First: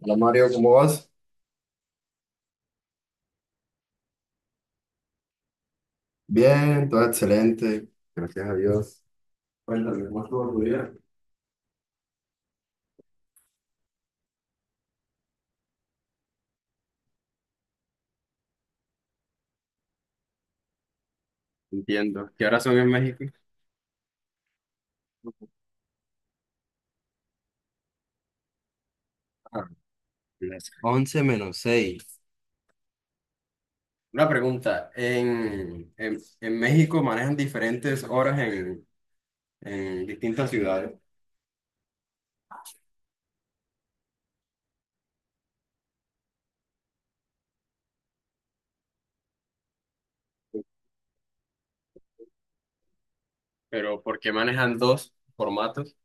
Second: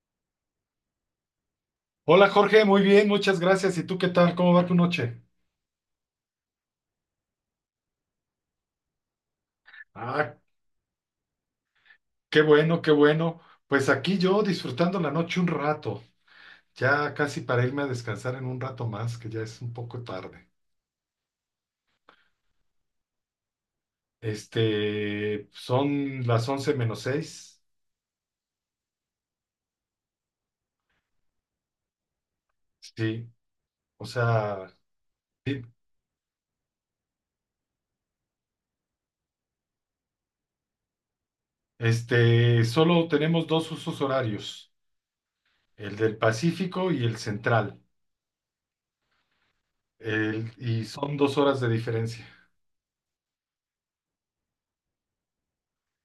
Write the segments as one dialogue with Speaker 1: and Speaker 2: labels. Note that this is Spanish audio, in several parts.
Speaker 1: Hola Mario, ¿cómo vas?
Speaker 2: Hola Jorge, muy bien, muchas gracias. ¿Y tú qué tal? ¿Cómo va tu noche?
Speaker 1: Bien, todo excelente, gracias a Dios. Cuéntame, ¿cómo
Speaker 2: Ah,
Speaker 1: estuvo tu día?
Speaker 2: qué bueno, qué bueno. Pues aquí yo disfrutando la noche un rato, ya casi para irme a descansar en un rato más, que ya es un poco tarde.
Speaker 1: Entiendo. ¿Qué horas son en México?
Speaker 2: Son las once menos seis.
Speaker 1: Ah, las 11 menos 6.
Speaker 2: Sí, o
Speaker 1: Una
Speaker 2: sea,
Speaker 1: pregunta.
Speaker 2: sí.
Speaker 1: En México manejan diferentes horas en distintas ciudades,
Speaker 2: Solo tenemos dos usos horarios, el del Pacífico y el central, y son 2 horas de diferencia.
Speaker 1: pero ¿por qué manejan dos formatos?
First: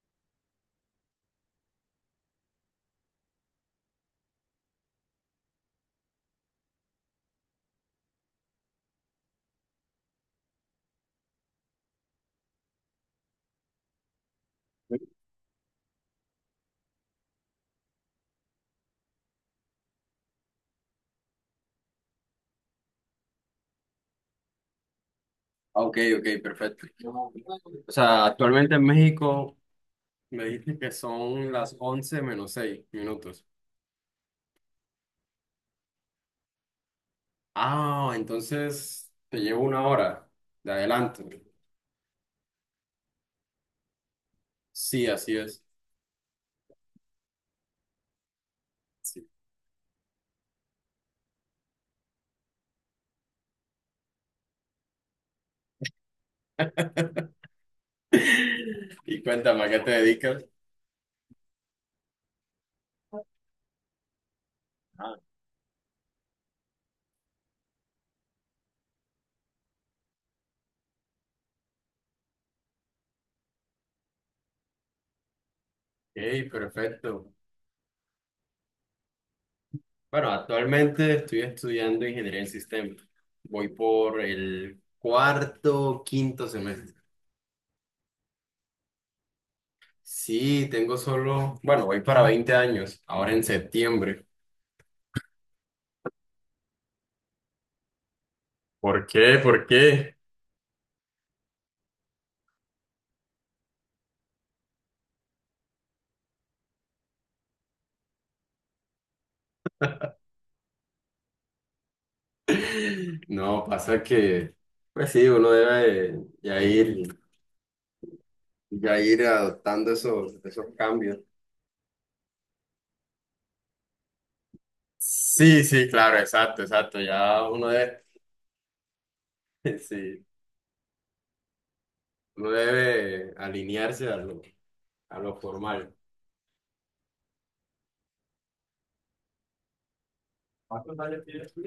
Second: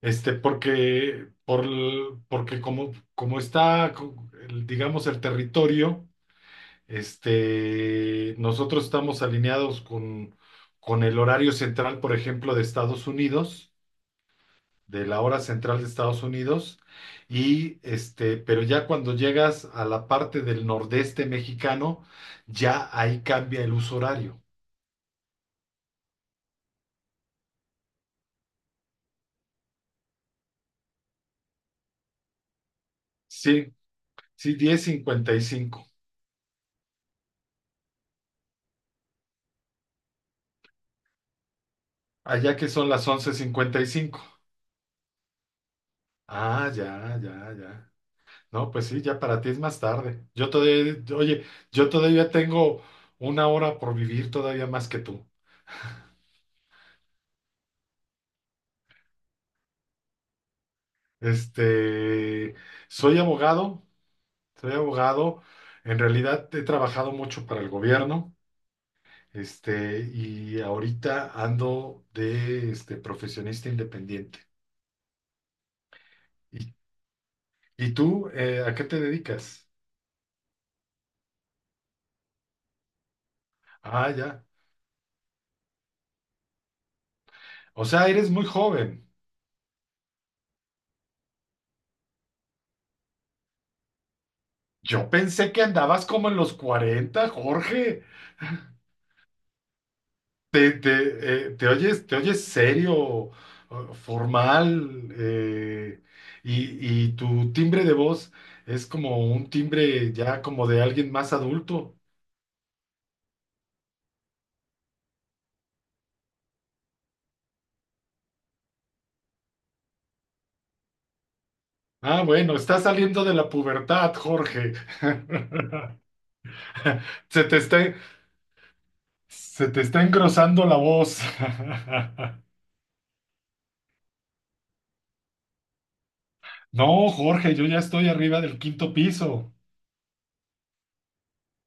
Speaker 2: Porque como está, digamos, el territorio, nosotros estamos alineados con el horario central, por ejemplo, de Estados Unidos, de la hora central de Estados Unidos, pero ya cuando llegas a la parte del nordeste mexicano, ya ahí cambia el uso horario.
Speaker 1: Ah, ok, ok, perfecto. O sea, actualmente en México me dijiste que son las 11 menos 6 minutos.
Speaker 2: Sí, sí, 10:55.
Speaker 1: Ah, entonces te llevo una hora de adelanto.
Speaker 2: Allá que son las 11:55.
Speaker 1: Sí, así es.
Speaker 2: Ah, ya, ya, ya. No, pues sí, ya
Speaker 1: Sí.
Speaker 2: para ti es más tarde. Oye, yo todavía tengo una hora por vivir todavía más que tú.
Speaker 1: Y cuéntame, ¿a qué te dedicas?
Speaker 2: Este, Soy abogado, soy
Speaker 1: Ah,
Speaker 2: abogado. En realidad he trabajado mucho para el gobierno, y ahorita ando de profesionista independiente.
Speaker 1: ok,
Speaker 2: ¿Y,
Speaker 1: perfecto.
Speaker 2: y tú, a qué te dedicas?
Speaker 1: Bueno, actualmente estoy estudiando ingeniería en sistemas. Voy
Speaker 2: Ah,
Speaker 1: por
Speaker 2: ya.
Speaker 1: el cuarto, quinto semestre.
Speaker 2: O sea, eres muy joven.
Speaker 1: Sí, tengo solo, bueno, voy para 20 años, ahora en septiembre.
Speaker 2: Yo pensé que andabas como en los 40, Jorge.
Speaker 1: ¿Por qué? ¿Por qué?
Speaker 2: ¿Te oyes serio, formal, y tu timbre de voz es como un timbre ya como de alguien más adulto?
Speaker 1: No, pasa que, pues sí, uno debe ya ir. Y ya ir adoptando esos, esos cambios.
Speaker 2: Ah, bueno, estás saliendo de la pubertad, Jorge.
Speaker 1: Sí, sí, claro, exacto, exacto. Ya
Speaker 2: Se te
Speaker 1: uno
Speaker 2: está,
Speaker 1: debe,
Speaker 2: se te está
Speaker 1: sí,
Speaker 2: engrosando la voz.
Speaker 1: uno debe alinearse a lo formal.
Speaker 2: No, Jorge, yo ya estoy arriba del quinto piso.
Speaker 1: ¿Cuántos años tienes tú?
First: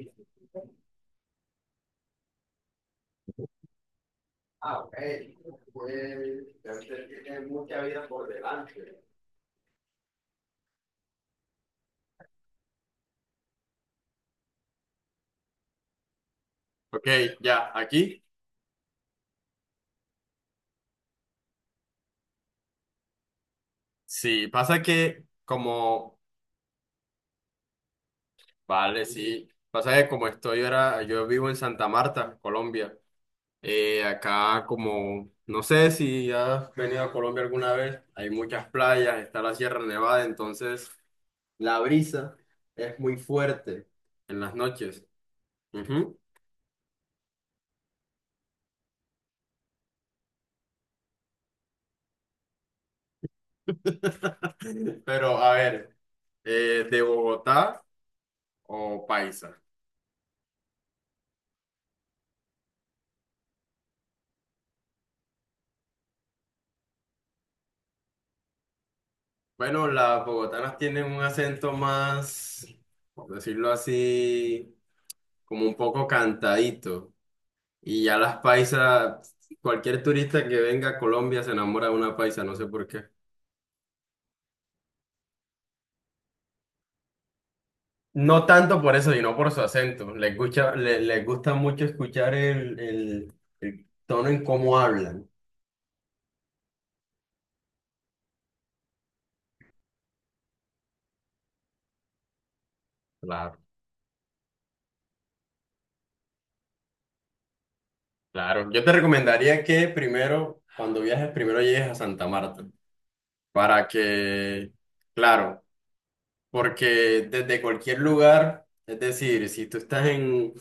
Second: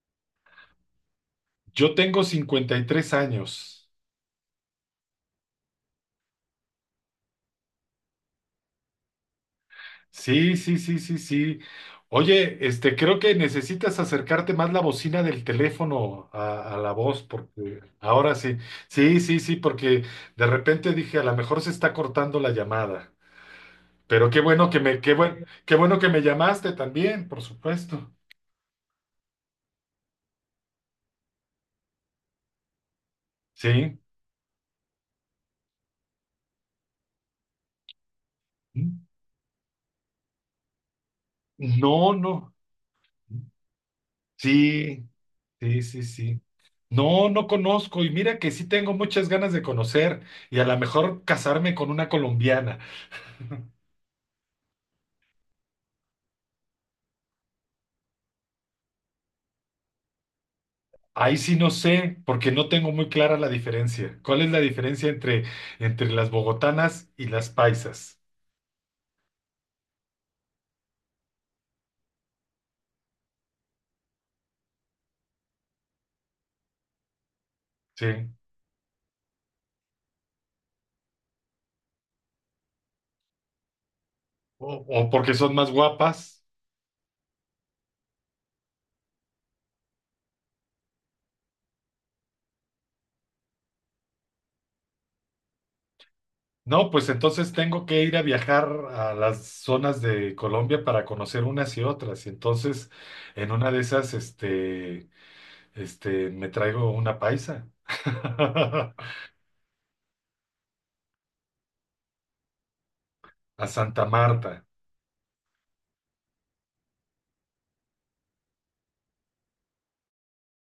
Speaker 2: Yo tengo 53 años.
Speaker 1: Ah, ok. Pues ya usted tiene mucha vida por delante.
Speaker 2: Sí, sí, sí, sí, sí. Oye, creo que necesitas acercarte más la bocina del teléfono a la
Speaker 1: Ok,
Speaker 2: voz,
Speaker 1: ya,
Speaker 2: porque
Speaker 1: aquí.
Speaker 2: ahora sí, sí, sí, sí, porque de repente dije, a lo mejor se está cortando la llamada. Pero
Speaker 1: Sí, pasa que
Speaker 2: qué bueno que
Speaker 1: como,
Speaker 2: me llamaste también, por supuesto.
Speaker 1: vale, sí, pasa que como estoy ahora, yo vivo en Santa Marta, Colombia.
Speaker 2: Sí.
Speaker 1: Acá como, no sé si has venido a Colombia alguna vez, hay muchas playas, está la Sierra Nevada, entonces la
Speaker 2: No,
Speaker 1: brisa
Speaker 2: no.
Speaker 1: es muy fuerte en las noches.
Speaker 2: Sí, sí, sí,
Speaker 1: Ujú.
Speaker 2: sí. No, no conozco, y mira que sí tengo muchas ganas de conocer, y a lo mejor casarme con una colombiana.
Speaker 1: Pero a ver, ¿de Bogotá o paisa?
Speaker 2: Ahí sí no sé, porque no tengo muy clara la diferencia. ¿Cuál es la diferencia entre las bogotanas y las paisas?
Speaker 1: Bueno, las bogotanas tienen un acento más, por decirlo así, como un poco cantadito. Y
Speaker 2: ¿Sí?
Speaker 1: ya las paisas, cualquier turista que venga a Colombia se enamora de una paisa, no sé por qué.
Speaker 2: O porque son más guapas.
Speaker 1: No tanto por eso, sino por su acento. Les gusta, les gusta mucho escuchar el tono en cómo hablan.
Speaker 2: No, pues entonces tengo que ir a viajar a las zonas de Colombia para conocer unas y otras. Y entonces, en
Speaker 1: Claro.
Speaker 2: una de esas, me traigo una paisa.
Speaker 1: Claro, yo te recomendaría que primero, cuando viajes, primero llegues a Santa Marta,
Speaker 2: A
Speaker 1: para
Speaker 2: Santa Marta.
Speaker 1: que, claro, porque desde cualquier lugar, es decir, si tú estás en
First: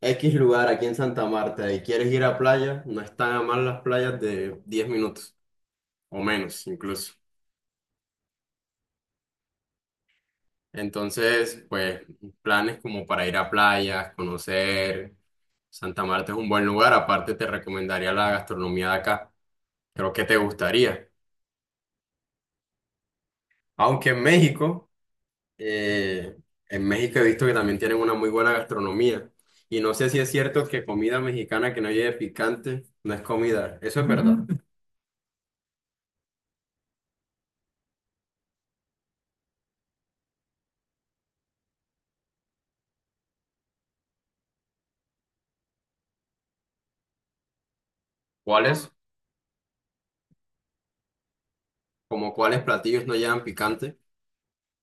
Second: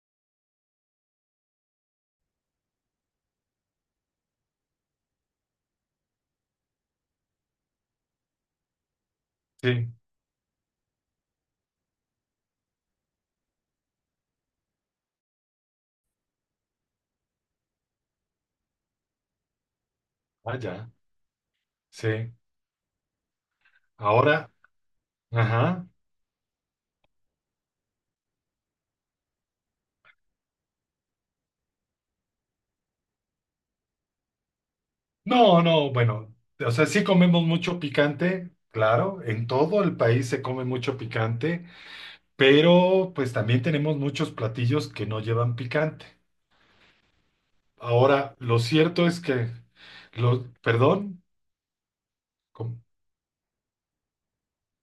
Speaker 1: X lugar aquí en Santa Marta y quieres ir a playa, no están a más las playas de 10 minutos o menos incluso.
Speaker 2: Sí,
Speaker 1: Entonces, pues, planes como para ir a playas, conocer. Santa Marta es un buen lugar. Aparte, te recomendaría la gastronomía de acá. Creo que te
Speaker 2: allá.
Speaker 1: gustaría.
Speaker 2: Sí.
Speaker 1: Aunque
Speaker 2: Ahora, ajá.
Speaker 1: Eh, en México he visto que también tienen una muy buena gastronomía. Y no sé si es cierto que comida mexicana que no lleve picante no es comida. Eso es verdad. Ujú.
Speaker 2: No, no, bueno, o sea, sí comemos mucho picante, claro, en todo el país se come mucho picante, pero pues también tenemos muchos platillos que no llevan picante. Ahora, lo
Speaker 1: ¿Cuáles?
Speaker 2: cierto es que, perdón,
Speaker 1: Como cuáles
Speaker 2: ¿cómo?
Speaker 1: platillos no llevan picante.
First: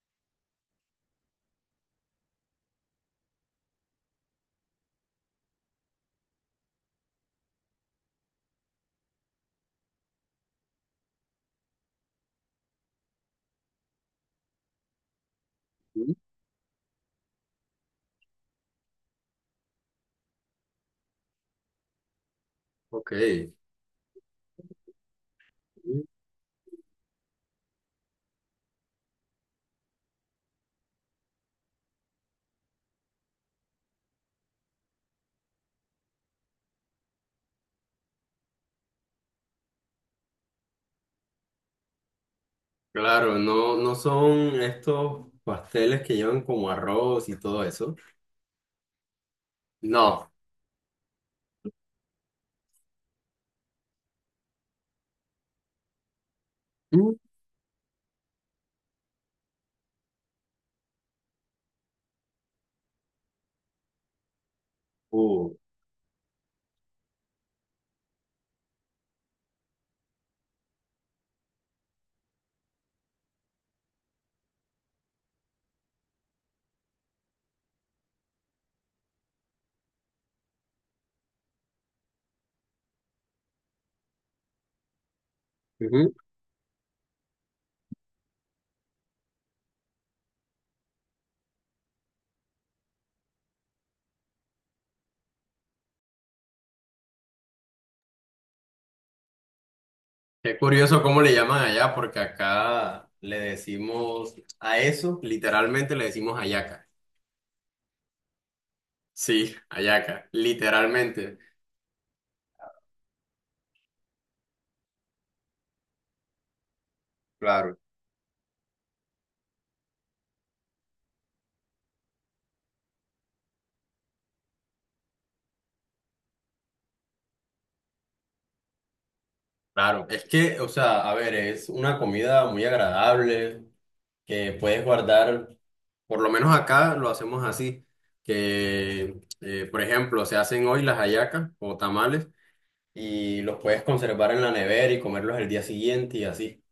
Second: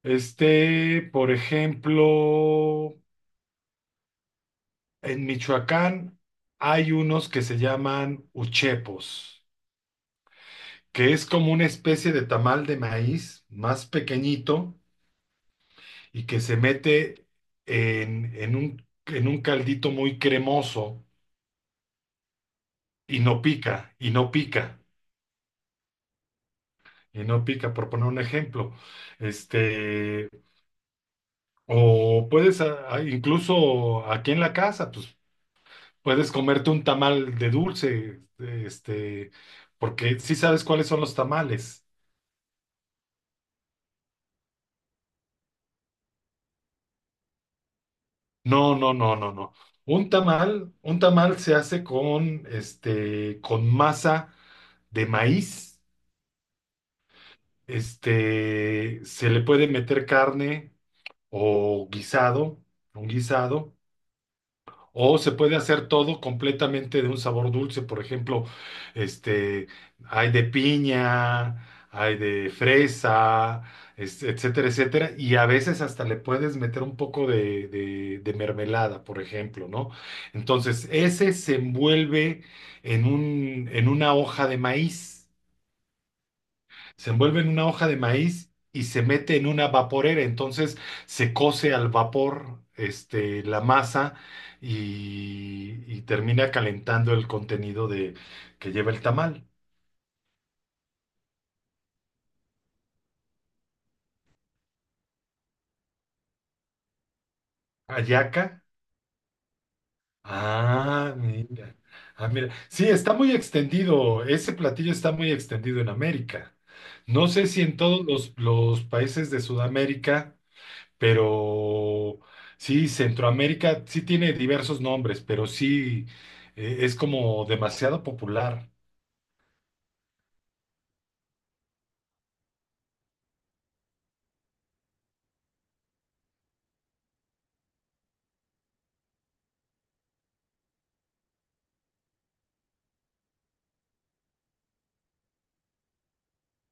Speaker 2: Por ejemplo, en Michoacán hay unos que se llaman uchepos, que es como una especie de tamal de maíz más pequeñito
Speaker 1: Mm.
Speaker 2: y que se mete en un caldito muy cremoso
Speaker 1: Ok.
Speaker 2: y no pica, y no pica, y no pica, por poner un ejemplo. Este, o puedes, a- Incluso aquí en la casa, pues puedes comerte un tamal de dulce, porque sí sabes cuáles son los tamales.
Speaker 1: Claro, no, no son estos pasteles que llevan como arroz y todo eso.
Speaker 2: No, no, no, no, no. Un
Speaker 1: No.
Speaker 2: tamal, un tamal se hace con masa de maíz.
Speaker 1: Mm.
Speaker 2: Se le puede meter carne o guisado, un guisado, o se
Speaker 1: Uh,
Speaker 2: puede hacer todo completamente de un sabor dulce. Por ejemplo, este, hay de piña, hay de fresa, etcétera, etcétera. Y a veces hasta le puedes meter un poco de mermelada, por ejemplo, ¿no? Entonces, ese se envuelve en un, en una hoja de maíz
Speaker 1: ujú.
Speaker 2: se envuelve en una hoja de maíz y se mete en una vaporera. Entonces se cose al vapor, la masa y termina calentando el contenido que lleva el tamal.
Speaker 1: Qué curioso cómo le llaman allá, porque acá le decimos a eso, literalmente le decimos hallaca.
Speaker 2: Hallaca.
Speaker 1: Sí, hallaca,
Speaker 2: Ah,
Speaker 1: literalmente.
Speaker 2: mira. Ah, mira. Sí, está muy extendido. Ese platillo está muy extendido en América. No sé si en
Speaker 1: Claro.
Speaker 2: todos los países de Sudamérica. Pero sí, Centroamérica sí tiene diversos nombres, pero sí, es como demasiado popular.
Speaker 1: Claro, es que, o sea, a ver, es una comida muy agradable que puedes guardar, por lo menos acá lo hacemos así, que, por ejemplo, se hacen hoy las hallacas o tamales y los puedes conservar en la nevera y comerlos el día siguiente y así.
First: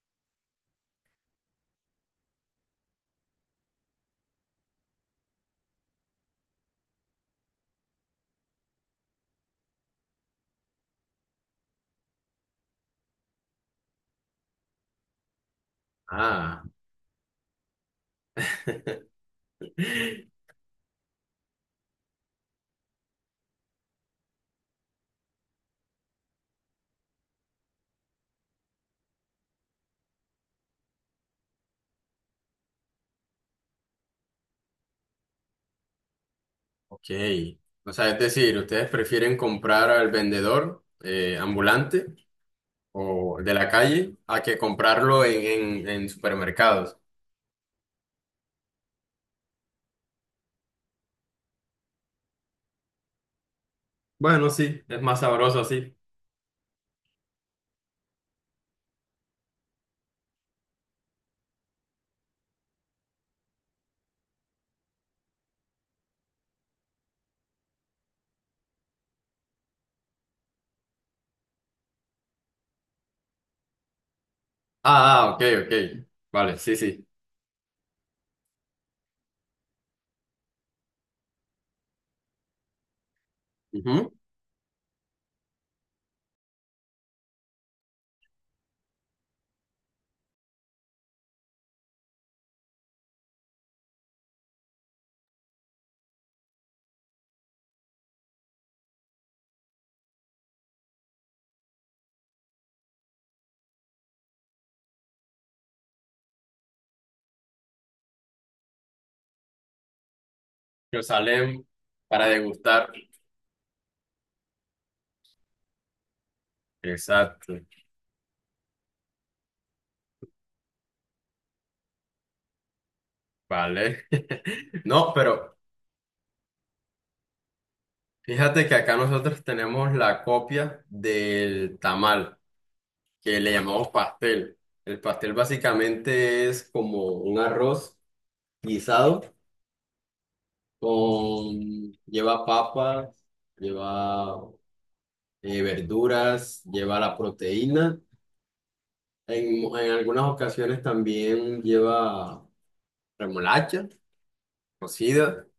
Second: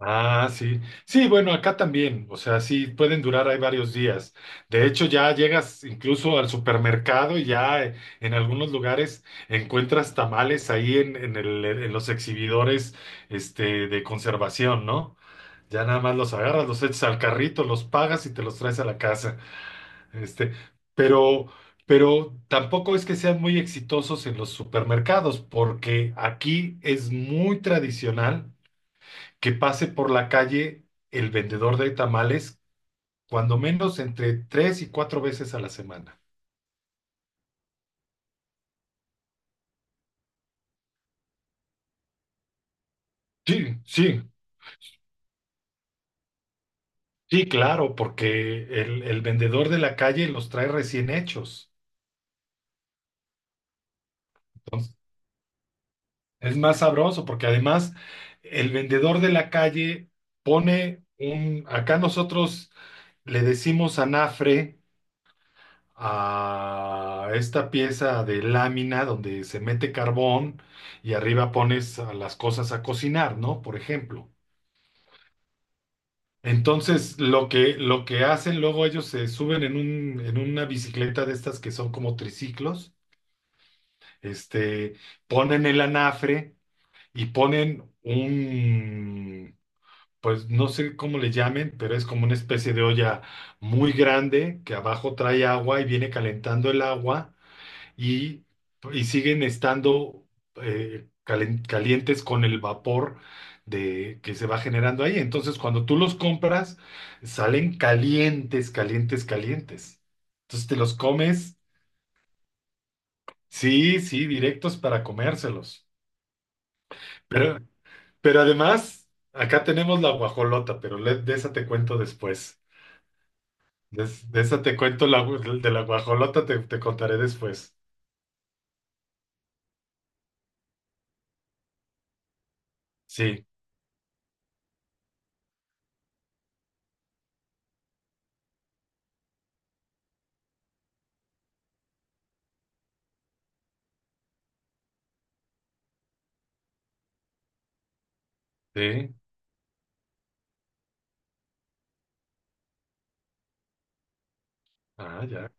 Speaker 2: Ah, sí. Sí, bueno, acá también. O sea, sí, pueden durar ahí varios días. De hecho, ya llegas incluso al supermercado y ya, en algunos lugares encuentras tamales ahí en los exhibidores, de conservación, ¿no? Ya nada más los
Speaker 1: Ah,
Speaker 2: agarras, los echas al carrito, los pagas y te los traes a la casa. Este, pero, pero tampoco es que sean muy exitosos en los supermercados, porque aquí es muy tradicional que pase por la calle el vendedor de tamales, cuando menos entre 3 y 4 veces a la semana.
Speaker 1: ok. O sea, es decir, ¿ustedes prefieren comprar al vendedor ambulante o de
Speaker 2: Sí,
Speaker 1: la calle
Speaker 2: sí,
Speaker 1: a que comprarlo en, en supermercados?
Speaker 2: sí, claro, porque el vendedor de la calle los trae recién hechos.
Speaker 1: Bueno, sí, es más sabroso así.
Speaker 2: Es más sabroso porque además el vendedor de la calle Acá nosotros le decimos anafre a esta pieza de lámina donde se mete carbón y arriba pones a las cosas a cocinar, ¿no? Por ejemplo.
Speaker 1: Ah, ah, ok, ok. Vale, sí, sí.
Speaker 2: Entonces, lo que hacen luego ellos se suben en una bicicleta de estas que son como triciclos,
Speaker 1: Ujú.
Speaker 2: este, ponen el anafre y ponen un, pues no sé cómo le llamen, pero es como una especie de olla muy grande que abajo trae agua y viene calentando el agua y, y siguen estando, calientes con el vapor que se va generando ahí. Entonces, cuando tú los compras, salen calientes, calientes, calientes. Entonces, te los
Speaker 1: Que
Speaker 2: comes,
Speaker 1: salen para degustar.
Speaker 2: sí, sí, directos para comérselos.
Speaker 1: Exacto.
Speaker 2: Pero, pero además, acá tenemos la guajolota, de esa te cuento después. De,
Speaker 1: Vale.
Speaker 2: es- de esa te cuento
Speaker 1: No,
Speaker 2: la,
Speaker 1: pero
Speaker 2: gu- De la guajolota te contaré después.
Speaker 1: fíjate que acá nosotros tenemos la copia del tamal, que
Speaker 2: Sí,
Speaker 1: le llamamos pastel. El pastel básicamente es como un arroz guisado con, lleva papas, lleva verduras, lleva la proteína.
Speaker 2: sí.
Speaker 1: En algunas ocasiones también lleva remolacha
Speaker 2: Ah,
Speaker 1: cocida
Speaker 2: ya.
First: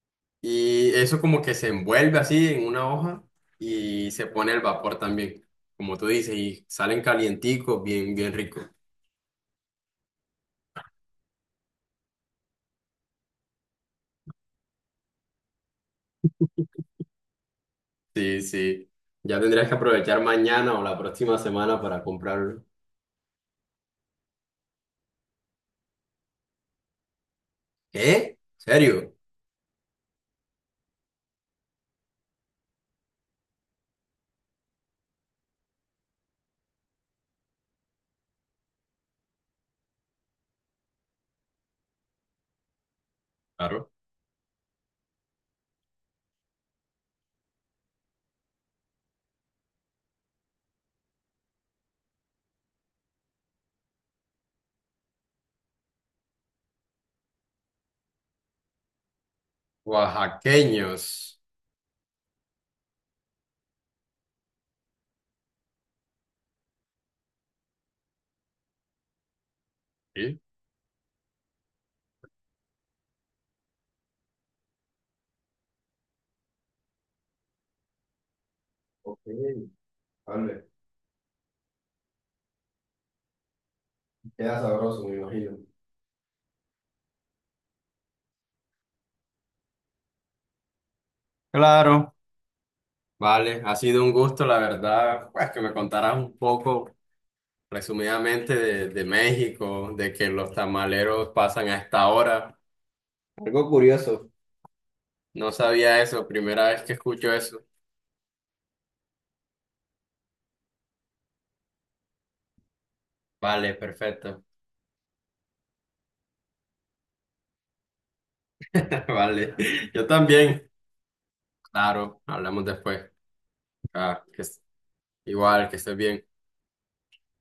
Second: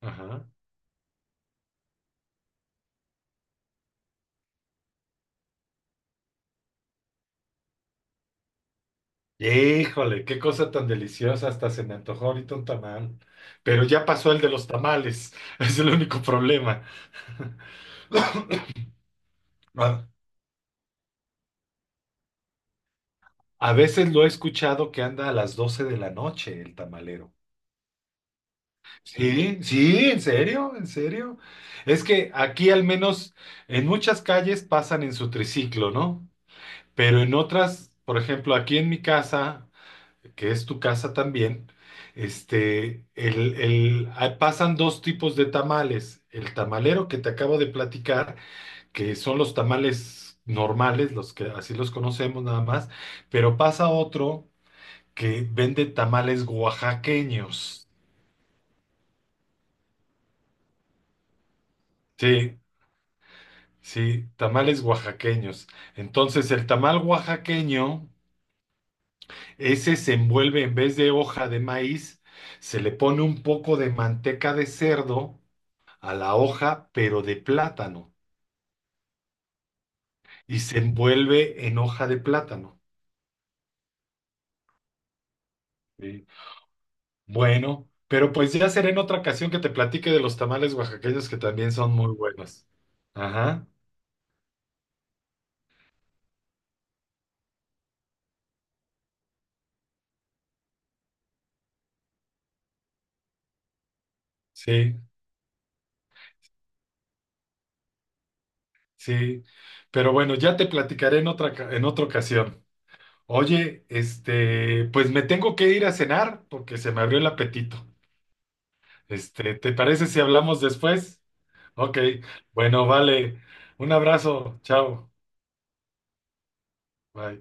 Speaker 2: Ajá.
Speaker 1: y eso como que se envuelve así en una hoja y se pone al vapor también, como tú dices, y salen calienticos, bien, bien ricos.
Speaker 2: Híjole, qué cosa tan deliciosa. Hasta se me antojó ahorita un tamal. Pero ya pasó el de los tamales. Es el único problema.
Speaker 1: Sí, sí. Ya tendrías que
Speaker 2: A
Speaker 1: aprovechar mañana o la próxima semana para comprarlo.
Speaker 2: a veces lo he escuchado que anda a las 12 de la noche el tamalero.
Speaker 1: ¿Qué? ¿Serio?
Speaker 2: Sí, sí, en serio, en serio. Es que aquí al menos en muchas calles pasan en su triciclo, ¿no? Pero en otras, por ejemplo, aquí en mi casa, que es tu casa también,
Speaker 1: Claro.
Speaker 2: pasan dos tipos de tamales. El tamalero que te acabo de platicar, que son los tamales normales, los que así los conocemos nada más, pero pasa otro que vende tamales oaxaqueños.
Speaker 1: Oaxaqueños.
Speaker 2: Sí, sí, tamales oaxaqueños. Entonces, el tamal oaxaqueño, ese se
Speaker 1: Sí.
Speaker 2: envuelve en vez de hoja de maíz, se le pone un poco de manteca de cerdo a la hoja, pero de plátano, y se envuelve en hoja de plátano.
Speaker 1: Queda sabroso, me imagino.
Speaker 2: ¿Sí? Bueno, pero pues ya será en otra ocasión que te platique de los tamales oaxaqueños que también son muy
Speaker 1: Claro.
Speaker 2: buenos.
Speaker 1: Vale,
Speaker 2: Ajá,
Speaker 1: ha sido un gusto, la verdad, pues que me contaras un poco resumidamente de México, de que los tamaleros pasan a esta hora. Algo curioso.
Speaker 2: sí,
Speaker 1: No sabía eso, primera vez que escucho eso.
Speaker 2: sí. Pero bueno, ya te platicaré en otra ocasión.
Speaker 1: Vale,
Speaker 2: Oye,
Speaker 1: perfecto.
Speaker 2: pues me tengo que ir a cenar porque se me abrió el apetito.
Speaker 1: Vale,
Speaker 2: ¿Te
Speaker 1: yo
Speaker 2: parece si hablamos
Speaker 1: también.
Speaker 2: después? Ok,
Speaker 1: Claro, hablamos
Speaker 2: bueno,
Speaker 1: después.
Speaker 2: vale. Un
Speaker 1: Ah, que
Speaker 2: abrazo, chao,
Speaker 1: Igual, que estés bien.
Speaker 2: bye.